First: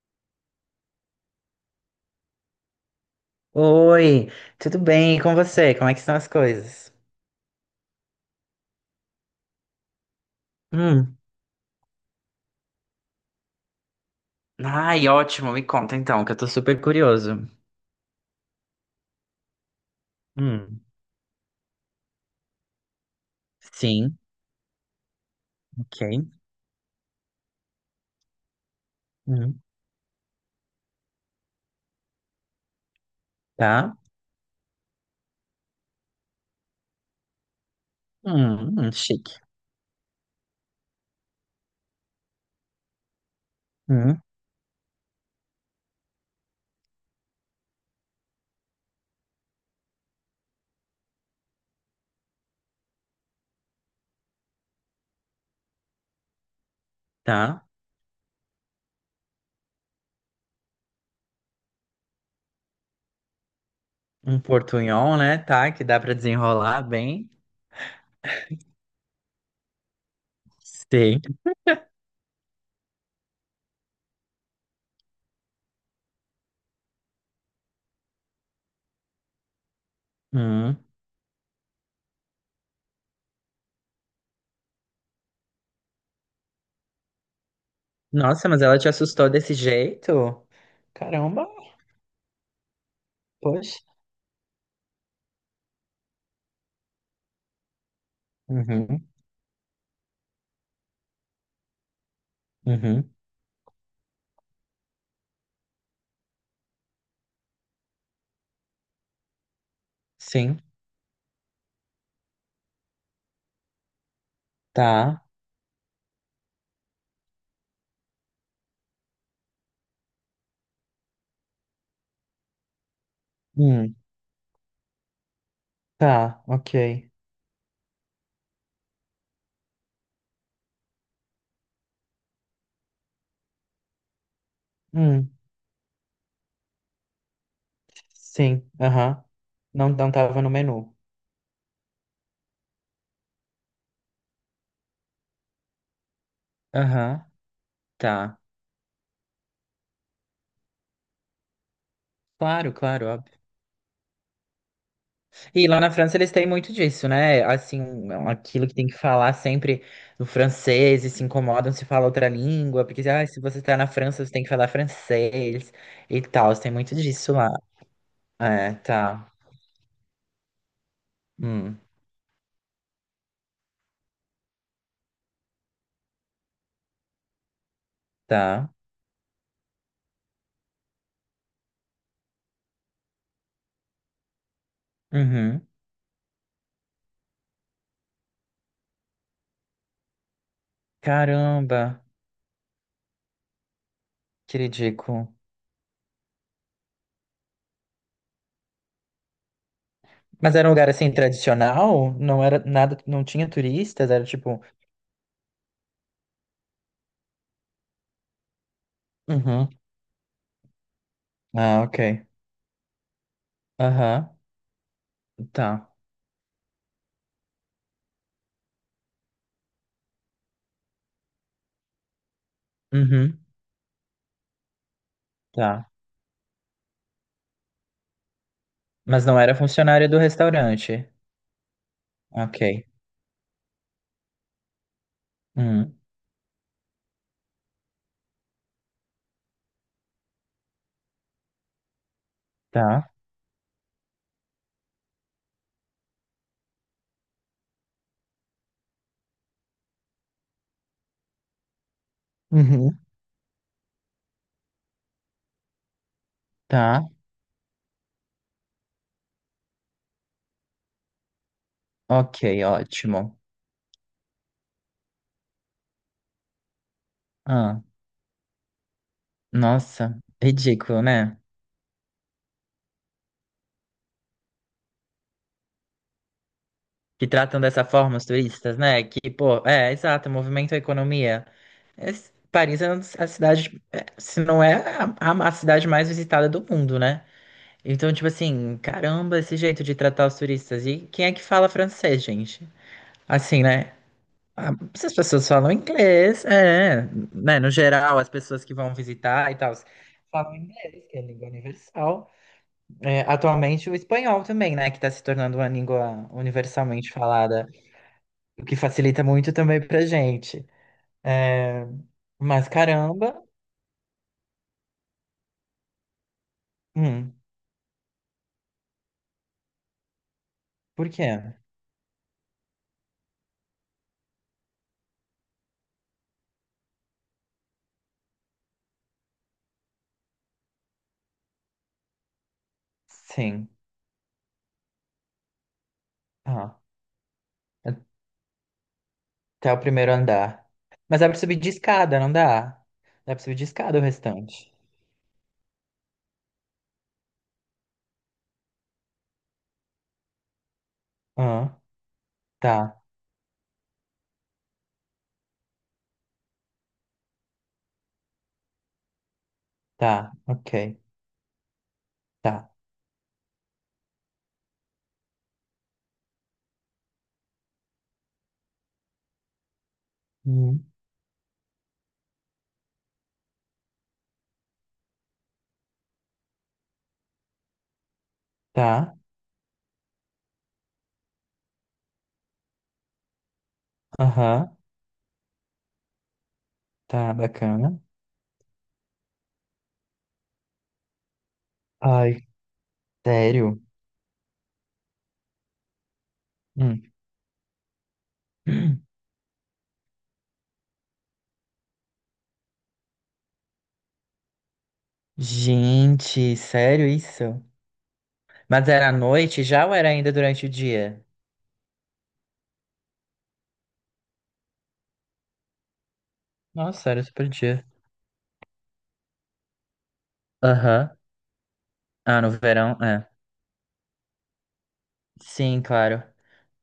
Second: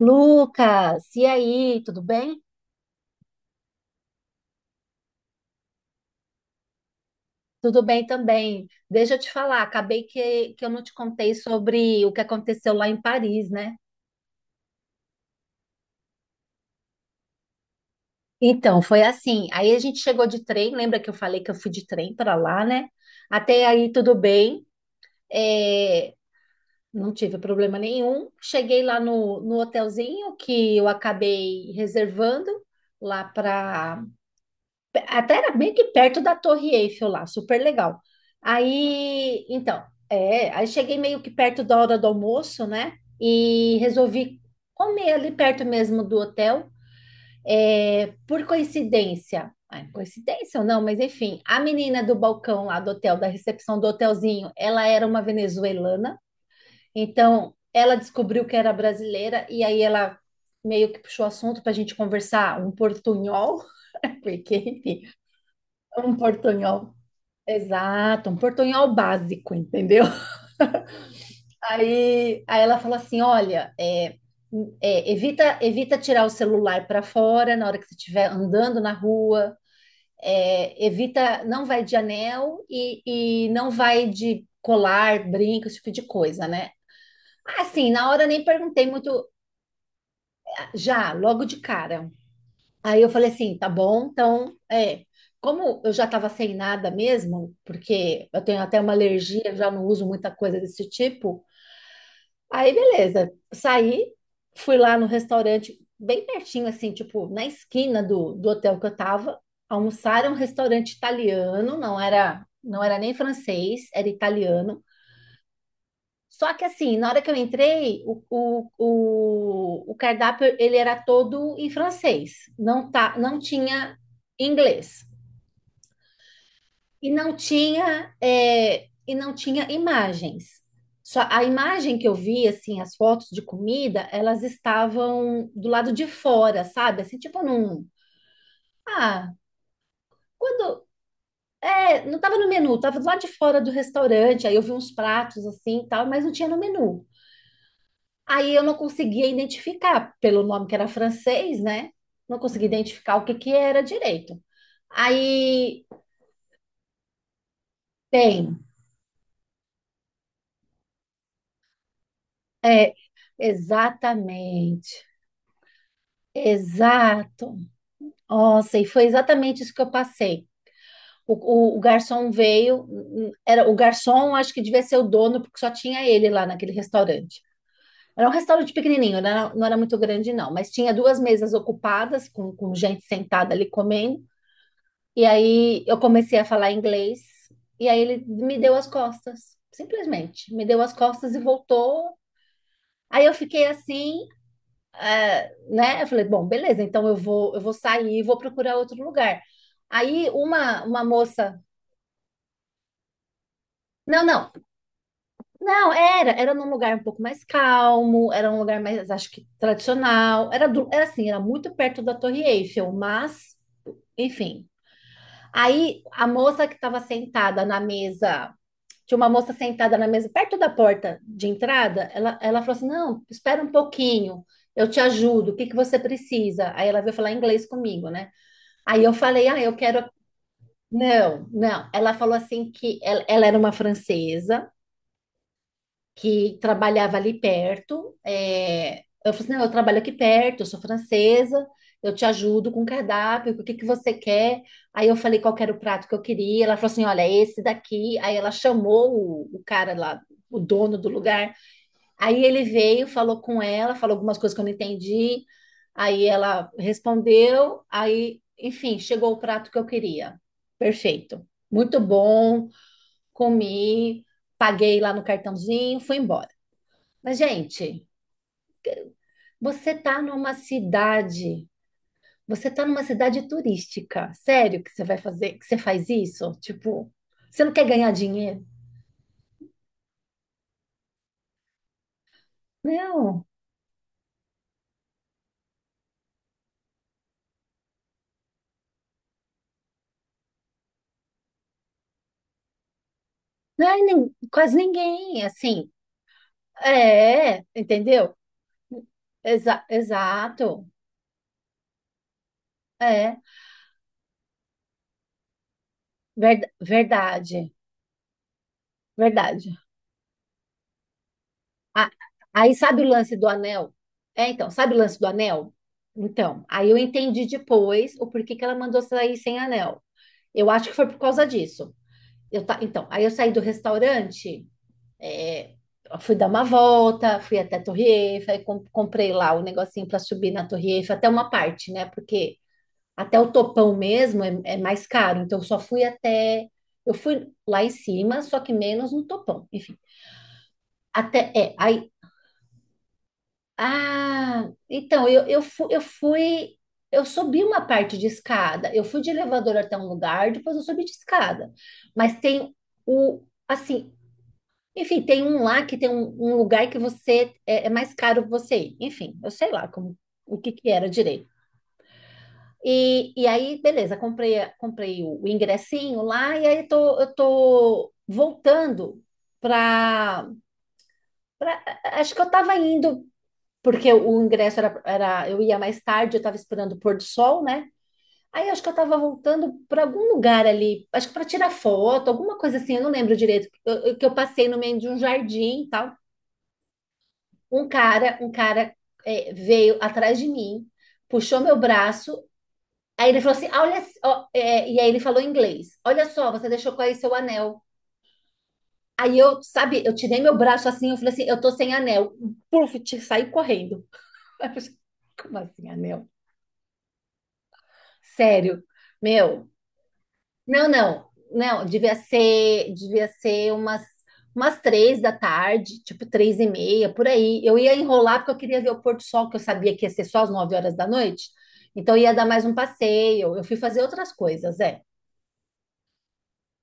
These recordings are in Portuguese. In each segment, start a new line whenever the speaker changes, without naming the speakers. Lucas, e aí, tudo bem?
Oi, tudo bem? E com você? Como é que estão as coisas?
Tudo bem também. Deixa eu te falar, acabei que eu não te
Hum.
contei sobre o que aconteceu lá em Paris, né?
Ai, ótimo, me conta então, que eu tô super curioso.
Então, foi assim. Aí a gente chegou de trem,
Hum.
lembra que eu falei que eu fui de trem para lá, né? Até aí tudo
Sim,
bem,
ok.
é, não tive problema nenhum. Cheguei lá no
Hum.
hotelzinho que eu acabei reservando lá
Tá.
para… Até era meio que perto da Torre Eiffel lá, super legal.
Chique.
Aí, então, aí cheguei meio que perto da hora do almoço, né? E
Hum.
resolvi comer ali perto mesmo do hotel. É, por coincidência, ah, coincidência ou não, mas enfim, a menina do balcão lá do hotel, da recepção do hotelzinho, ela era uma venezuelana, então
Tá.
ela descobriu que era brasileira e aí ela meio que puxou assunto para a gente conversar um portunhol,
Um
porque, enfim,
portunhol, né? Tá, que dá pra
um
desenrolar
portunhol…
bem.
Exato, um portunhol básico, entendeu?
Sim.
Aí ela falou assim: olha, evita, evita tirar o celular para fora na hora que você estiver andando na rua,
Hum.
evita, não vai de anel e não vai de colar, brinco, esse tipo de coisa, né? Ah, sim, na hora eu nem
Nossa, mas ela te
perguntei
assustou
muito.
desse jeito?
"Ah, já, logo
Caramba,
de cara." Aí eu falei assim, tá
poxa.
bom, então, como eu já estava sem nada mesmo, porque eu tenho até uma
Uhum,
alergia, já não uso muita coisa desse tipo, aí
uhum.
beleza, saí, fui lá no restaurante, bem pertinho, assim, tipo, na esquina do hotel que eu tava, almoçar, era um
Sim.
restaurante italiano, não era nem francês, era italiano,
Tá.
só que assim, na hora que eu entrei, o cardápio ele era todo em francês, não, tá, não
Hum.
tinha inglês
Tá,
e
ok.
não tinha e não tinha imagens. Só a imagem que eu vi, assim, as fotos de comida, elas
Hum.
estavam do lado de fora, sabe? Assim, tipo num…
Sim, aham.
Ah,
Não, não tava no
quando…
menu.
é, não estava no menu, estava do lado de fora do restaurante, aí eu vi uns pratos assim e tal, mas não tinha no menu.
Aham, tá.
Aí eu não conseguia identificar, pelo nome que era francês, né? Não conseguia
Claro, claro,
identificar o
óbvio.
que que era direito.
E lá
Aí
na França eles têm muito disso, né? Assim,
tem,
aquilo que tem que falar sempre no francês e se incomodam se fala outra língua,
é,
porque ah, se você tá na França, você tem que falar
exatamente,
francês e tal. Tem muito disso lá.
exato.
É,
Nossa, e foi
tá.
exatamente isso que eu passei. O, o-
Hum,
o garçom veio, era o garçom, acho que devia ser o dono, porque só tinha ele lá naquele restaurante. Era um
tá.
restaurante pequenininho, não era muito grande, não, mas tinha duas mesas ocupadas, com gente sentada ali comendo. E
Uhum.
aí eu comecei a falar inglês, e aí ele me deu as costas, simplesmente. Me deu as costas e
Caramba,
voltou. Aí eu fiquei assim,
que ridículo.
né? Eu falei, bom, beleza, então eu vou sair e vou procurar outro lugar. Aí
Mas era um lugar
uma
assim
moça…
tradicional? Não era nada, não tinha turistas,
Não,
era
não,
tipo.
não, era num lugar um pouco mais calmo, era um lugar mais, acho que
Uhum.
tradicional, era, do, era assim, era muito
Ah,
perto da
ok.
Torre Eiffel, mas,
Aham,
enfim.
tá.
Aí a moça que estava sentada na mesa… Tinha uma moça sentada na mesa, perto da porta de entrada. Ela falou assim: Não,
Uhum,
espera um pouquinho, eu te ajudo, o que que
tá.
você precisa? Aí ela veio falar inglês comigo, né? Aí eu
Mas não
falei:
era
Ah, eu
funcionária
quero…
do restaurante.
Não, não. Ela falou assim
Ok.
que ela era uma francesa,
Hum,
que trabalhava ali perto. É, eu falei assim, não, eu trabalho aqui perto, eu sou francesa, eu te ajudo com o
tá.
cardápio, o que que você quer? Aí eu falei qual que era o prato que eu queria. Ela falou assim, olha, é esse daqui. Aí ela chamou o cara lá, o dono do lugar. Aí ele
Uhum,
veio, falou com ela, falou algumas coisas que eu não entendi. Aí ela
tá.
respondeu, aí, enfim, chegou o prato que eu queria. Perfeito. Muito
Ok,
bom,
ótimo.
comi, paguei lá no cartãozinho, fui embora. Mas,
Ah,
gente, você
nossa,
tá numa
ridículo, né?
cidade, você tá numa cidade turística. Sério que você vai fazer, que você faz isso? Tipo,
Que tratam
você não
dessa
quer ganhar
forma os
dinheiro?
turistas, né? Que, pô, é, exato, movimento a economia. Paris é a
Não,
cidade, é, se não é a a cidade mais visitada do mundo, né? Então, tipo assim, caramba, esse jeito de tratar os turistas. E quem é que fala francês, gente? Assim,
não
né?
é nem
Ah,
quase
se as
ninguém,
pessoas falam
assim.
inglês, é,
É,
né? No geral, as
entendeu?
pessoas que vão visitar e tal
Exa-
falam
exato.
inglês, que é a língua universal. É,
É,
atualmente, o espanhol também, né? Que está se tornando uma língua
verda-
universalmente falada,
verdade,
o que facilita muito
verdade.
também pra gente. É,
Ah,
mas
aí sabe o lance
caramba,
do anel? É, então, sabe o lance do anel? Então, aí eu
hum,
entendi depois o porquê que ela mandou sair sem anel. Eu acho que foi
por
por causa
quê?
disso. Eu ta- Então, aí eu saí do restaurante, é, fui dar uma volta, fui até a Torre Eiffel, aí com- comprei lá o negocinho para subir na Torre Eiffel, até uma parte, né? Porque até o
Sim,
topão mesmo é mais caro, então eu só fui até…
ah,
Eu fui lá em cima, só que menos no topão,
até o
enfim.
primeiro andar. Mas dá pra
Até,
subir de
é, aí…
escada, não dá? Dá pra subir de escada o
Ah,
restante.
então, fu- eu fui. Eu subi uma parte de escada, eu fui de elevador até um lugar, depois eu subi de escada.
Ah,
Mas tem
tá,
o, assim… Enfim, tem um lá que tem um, um lugar que você é mais caro você ir. Enfim, eu sei lá como…
tá,
o que que
ok,
era direito.
tá,
E aí, beleza, comprei, a- comprei o ingressinho lá e aí tô, eu tô voltando para…
hum,
acho que eu tava indo… porque o ingresso era, era eu ia mais tarde, eu tava esperando o pôr do sol, né? Aí acho que eu
tá.
tava voltando para algum lugar ali, acho que para tirar foto, alguma coisa assim, eu não lembro direito, eu- que eu passei
Aham,
no meio de um jardim e tal.
tá, bacana.
Um cara veio atrás de mim, puxou meu
Ai,
braço, aí ele falou assim:
sério?
"Ah, olha, ó", é, e aí ele falou em inglês: olha só, você deixou
Hum.
cair seu anel. Aí eu, sabe, eu tirei meu braço assim, eu falei assim, eu tô sem anel. Puf, te- saí correndo. Aí eu falei, assim, Como assim, anel?
Gente, sério isso?
Sério,
Mas era à noite
meu.
já ou era ainda durante o
Não,
dia?
não, não, devia ser umas, umas 3 da tarde, tipo três e
Nossa,
meia,
era
por
super
aí. Eu
dia.
ia enrolar porque eu queria ver o pôr do sol, que eu sabia que ia ser só às nove horas da
Aham.
noite, então ia
Ah,
dar
no
mais um
verão, é.
passeio. Eu fui fazer outras coisas, é.
Sim, claro.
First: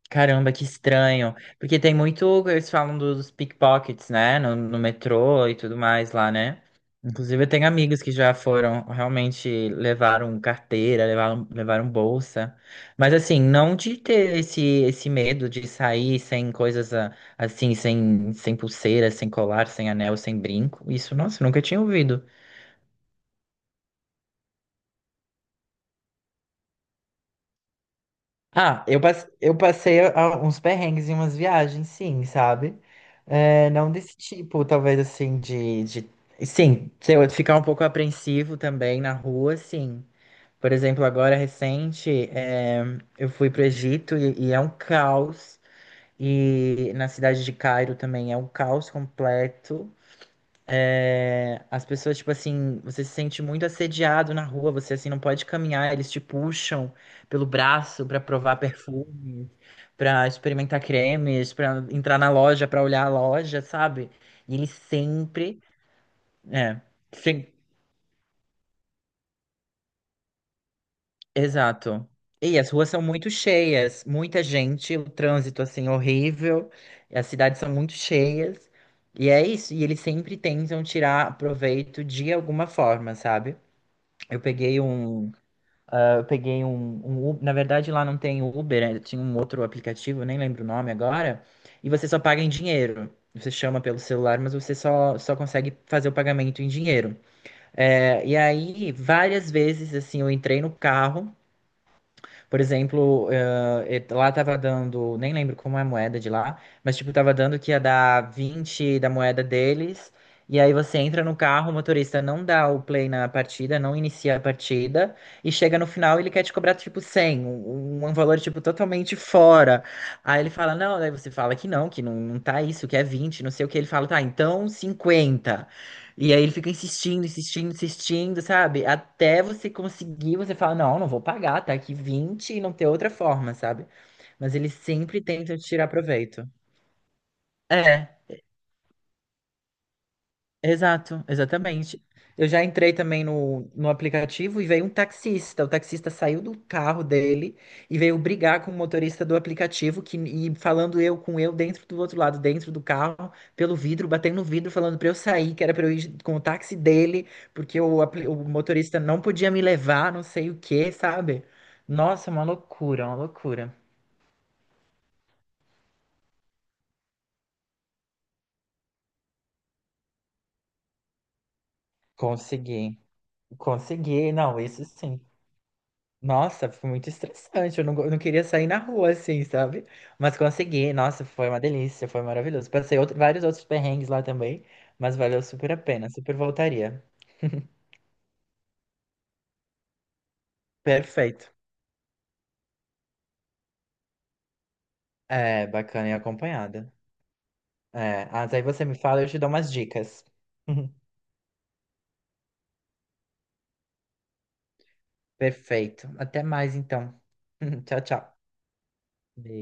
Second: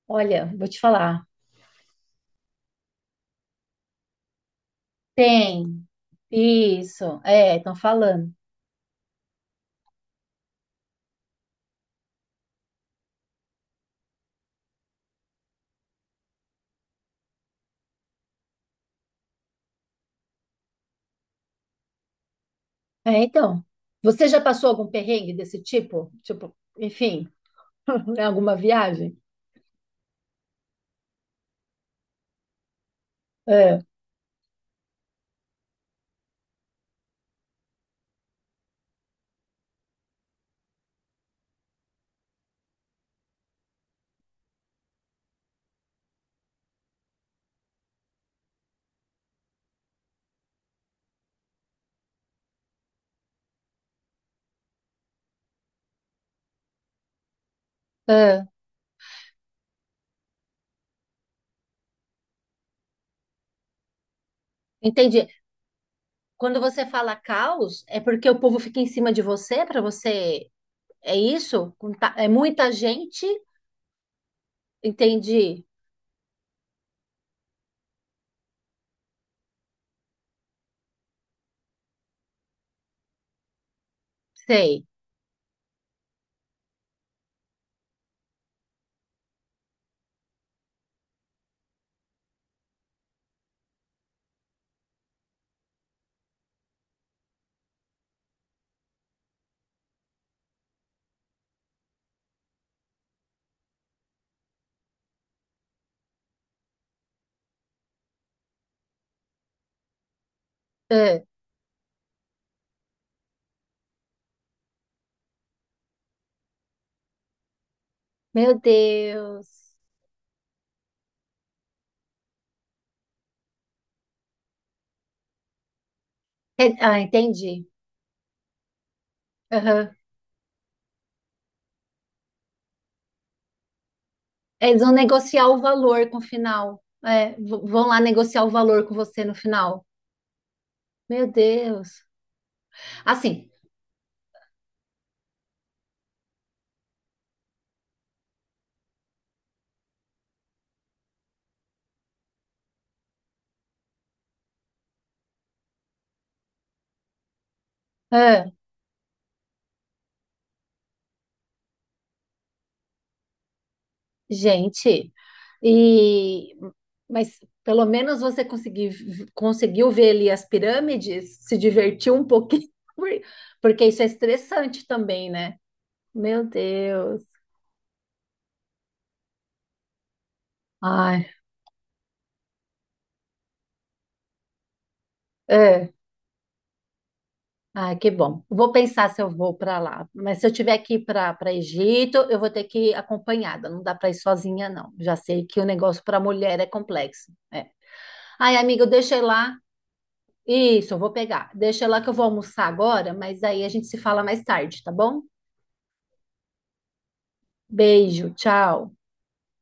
Olha,
Caramba, que
vou te falar.
estranho. Porque tem muito. Eles falam dos pickpockets, né? No metrô e tudo
Tem,
mais lá, né?
isso,
Inclusive, eu
é,
tenho
estão
amigos que
falando.
já foram, realmente levaram carteira, levaram bolsa. Mas, assim, não de ter esse medo de sair sem coisas ah, assim, sem pulseira, sem colar, sem anel, sem brinco. Isso, nossa, eu nunca tinha ouvido.
É, então, você já passou algum perrengue desse tipo? Tipo, enfim, em alguma
Ah,
viagem?
eu uns perrengues em umas viagens, sim, sabe? É,
É,
não desse tipo, talvez assim, de... Sim, se eu ficar um pouco apreensivo também na rua, sim. Por exemplo, agora recente, é, eu fui para o Egito e é um caos. E na cidade de Cairo também é um caos completo. É, as pessoas, tipo assim, você se sente muito assediado na rua, você assim não pode caminhar, eles te puxam pelo braço pra
é,
provar perfume, pra experimentar cremes, pra entrar na loja, pra olhar a loja, sabe? E eles
entendi.
sempre,
Quando
é,
você fala
sim,
caos, é porque o povo fica em cima de você para você. É isso? Com
exato.
ta- É
E as
muita
ruas são
gente?
muito cheias, muita gente, o trânsito
Entendi.
assim horrível, e as cidades são muito cheias. E é isso, e eles sempre tentam tirar proveito de alguma forma, sabe? Eu peguei
Sei.
um Ah, eu peguei um Uber. Na verdade, lá não tem Uber, né? Tinha um outro aplicativo, eu nem lembro o nome agora. E você só paga em dinheiro. Você chama pelo celular, mas você só consegue fazer o pagamento em dinheiro. É, e aí, várias vezes, assim, eu entrei no carro. Por exemplo, lá tava dando, nem lembro como é a moeda de lá, mas tipo, tava dando que ia dar 20 da moeda deles. E aí você
Ah,
entra no carro, o motorista não dá o play na partida, não inicia a partida, e chega no final ele quer te cobrar tipo um valor
meu
tipo totalmente
Deus.
fora. Aí ele fala, não, daí você fala que não, não tá isso, que é 20 não sei o que. Ele fala, tá, então 50 e aí ele fica
É- Ah,
insistindo,
entendi.
insistindo, insistindo, sabe? Até você
Aham.
conseguir, você fala, não, não vou pagar, tá aqui 20 e não tem outra forma, sabe? Mas eles
Eles vão
sempre
negociar
tentam
o
tirar
valor com o
proveito.
final. É, v- vão lá
É,
negociar o valor com você no final.
exato,
Meu
exatamente.
Deus.
Eu já entrei também
Assim.
no aplicativo e veio um taxista. O taxista saiu do carro dele e veio brigar com o motorista do aplicativo que, e falando eu com eu dentro do outro lado, dentro do carro, pelo vidro, batendo no vidro, falando pra eu sair, que era pra eu ir com o táxi dele, porque o, o motorista não podia me levar, não sei o que, sabe? Nossa, uma loucura, uma loucura.
Gente, e mas pelo menos você consegui, conseguiu ver ali as pirâmides, se divertiu um pouquinho,
Consegui,
por- porque isso é
consegui. Não, isso
estressante
sim.
também, né? Meu
Nossa, foi muito
Deus.
estressante. Eu não, eu não queria sair na rua assim, sabe? Mas consegui. Nossa,
Ai,
foi uma delícia, foi maravilhoso. Passei vários outros perrengues lá também, mas valeu super a
é.
pena, super voltaria.
Ai, que bom. Vou pensar se eu vou para lá. Mas se eu tiver que ir
Perfeito.
para Egito, eu vou ter que ir acompanhada. Não dá para ir sozinha, não. Já sei que o
É,
negócio
bacana e
para mulher é
acompanhada.
complexo. É.
É, mas
Ai,
aí você
amigo,
me
deixa eu ir
fala, eu te dou
lá.
umas dicas.
Isso, eu vou pegar. Deixa lá que eu vou almoçar agora, mas aí a gente se fala mais tarde, tá bom?
Perfeito. Até mais então. Tchau,
Beijo,
tchau.
tchau.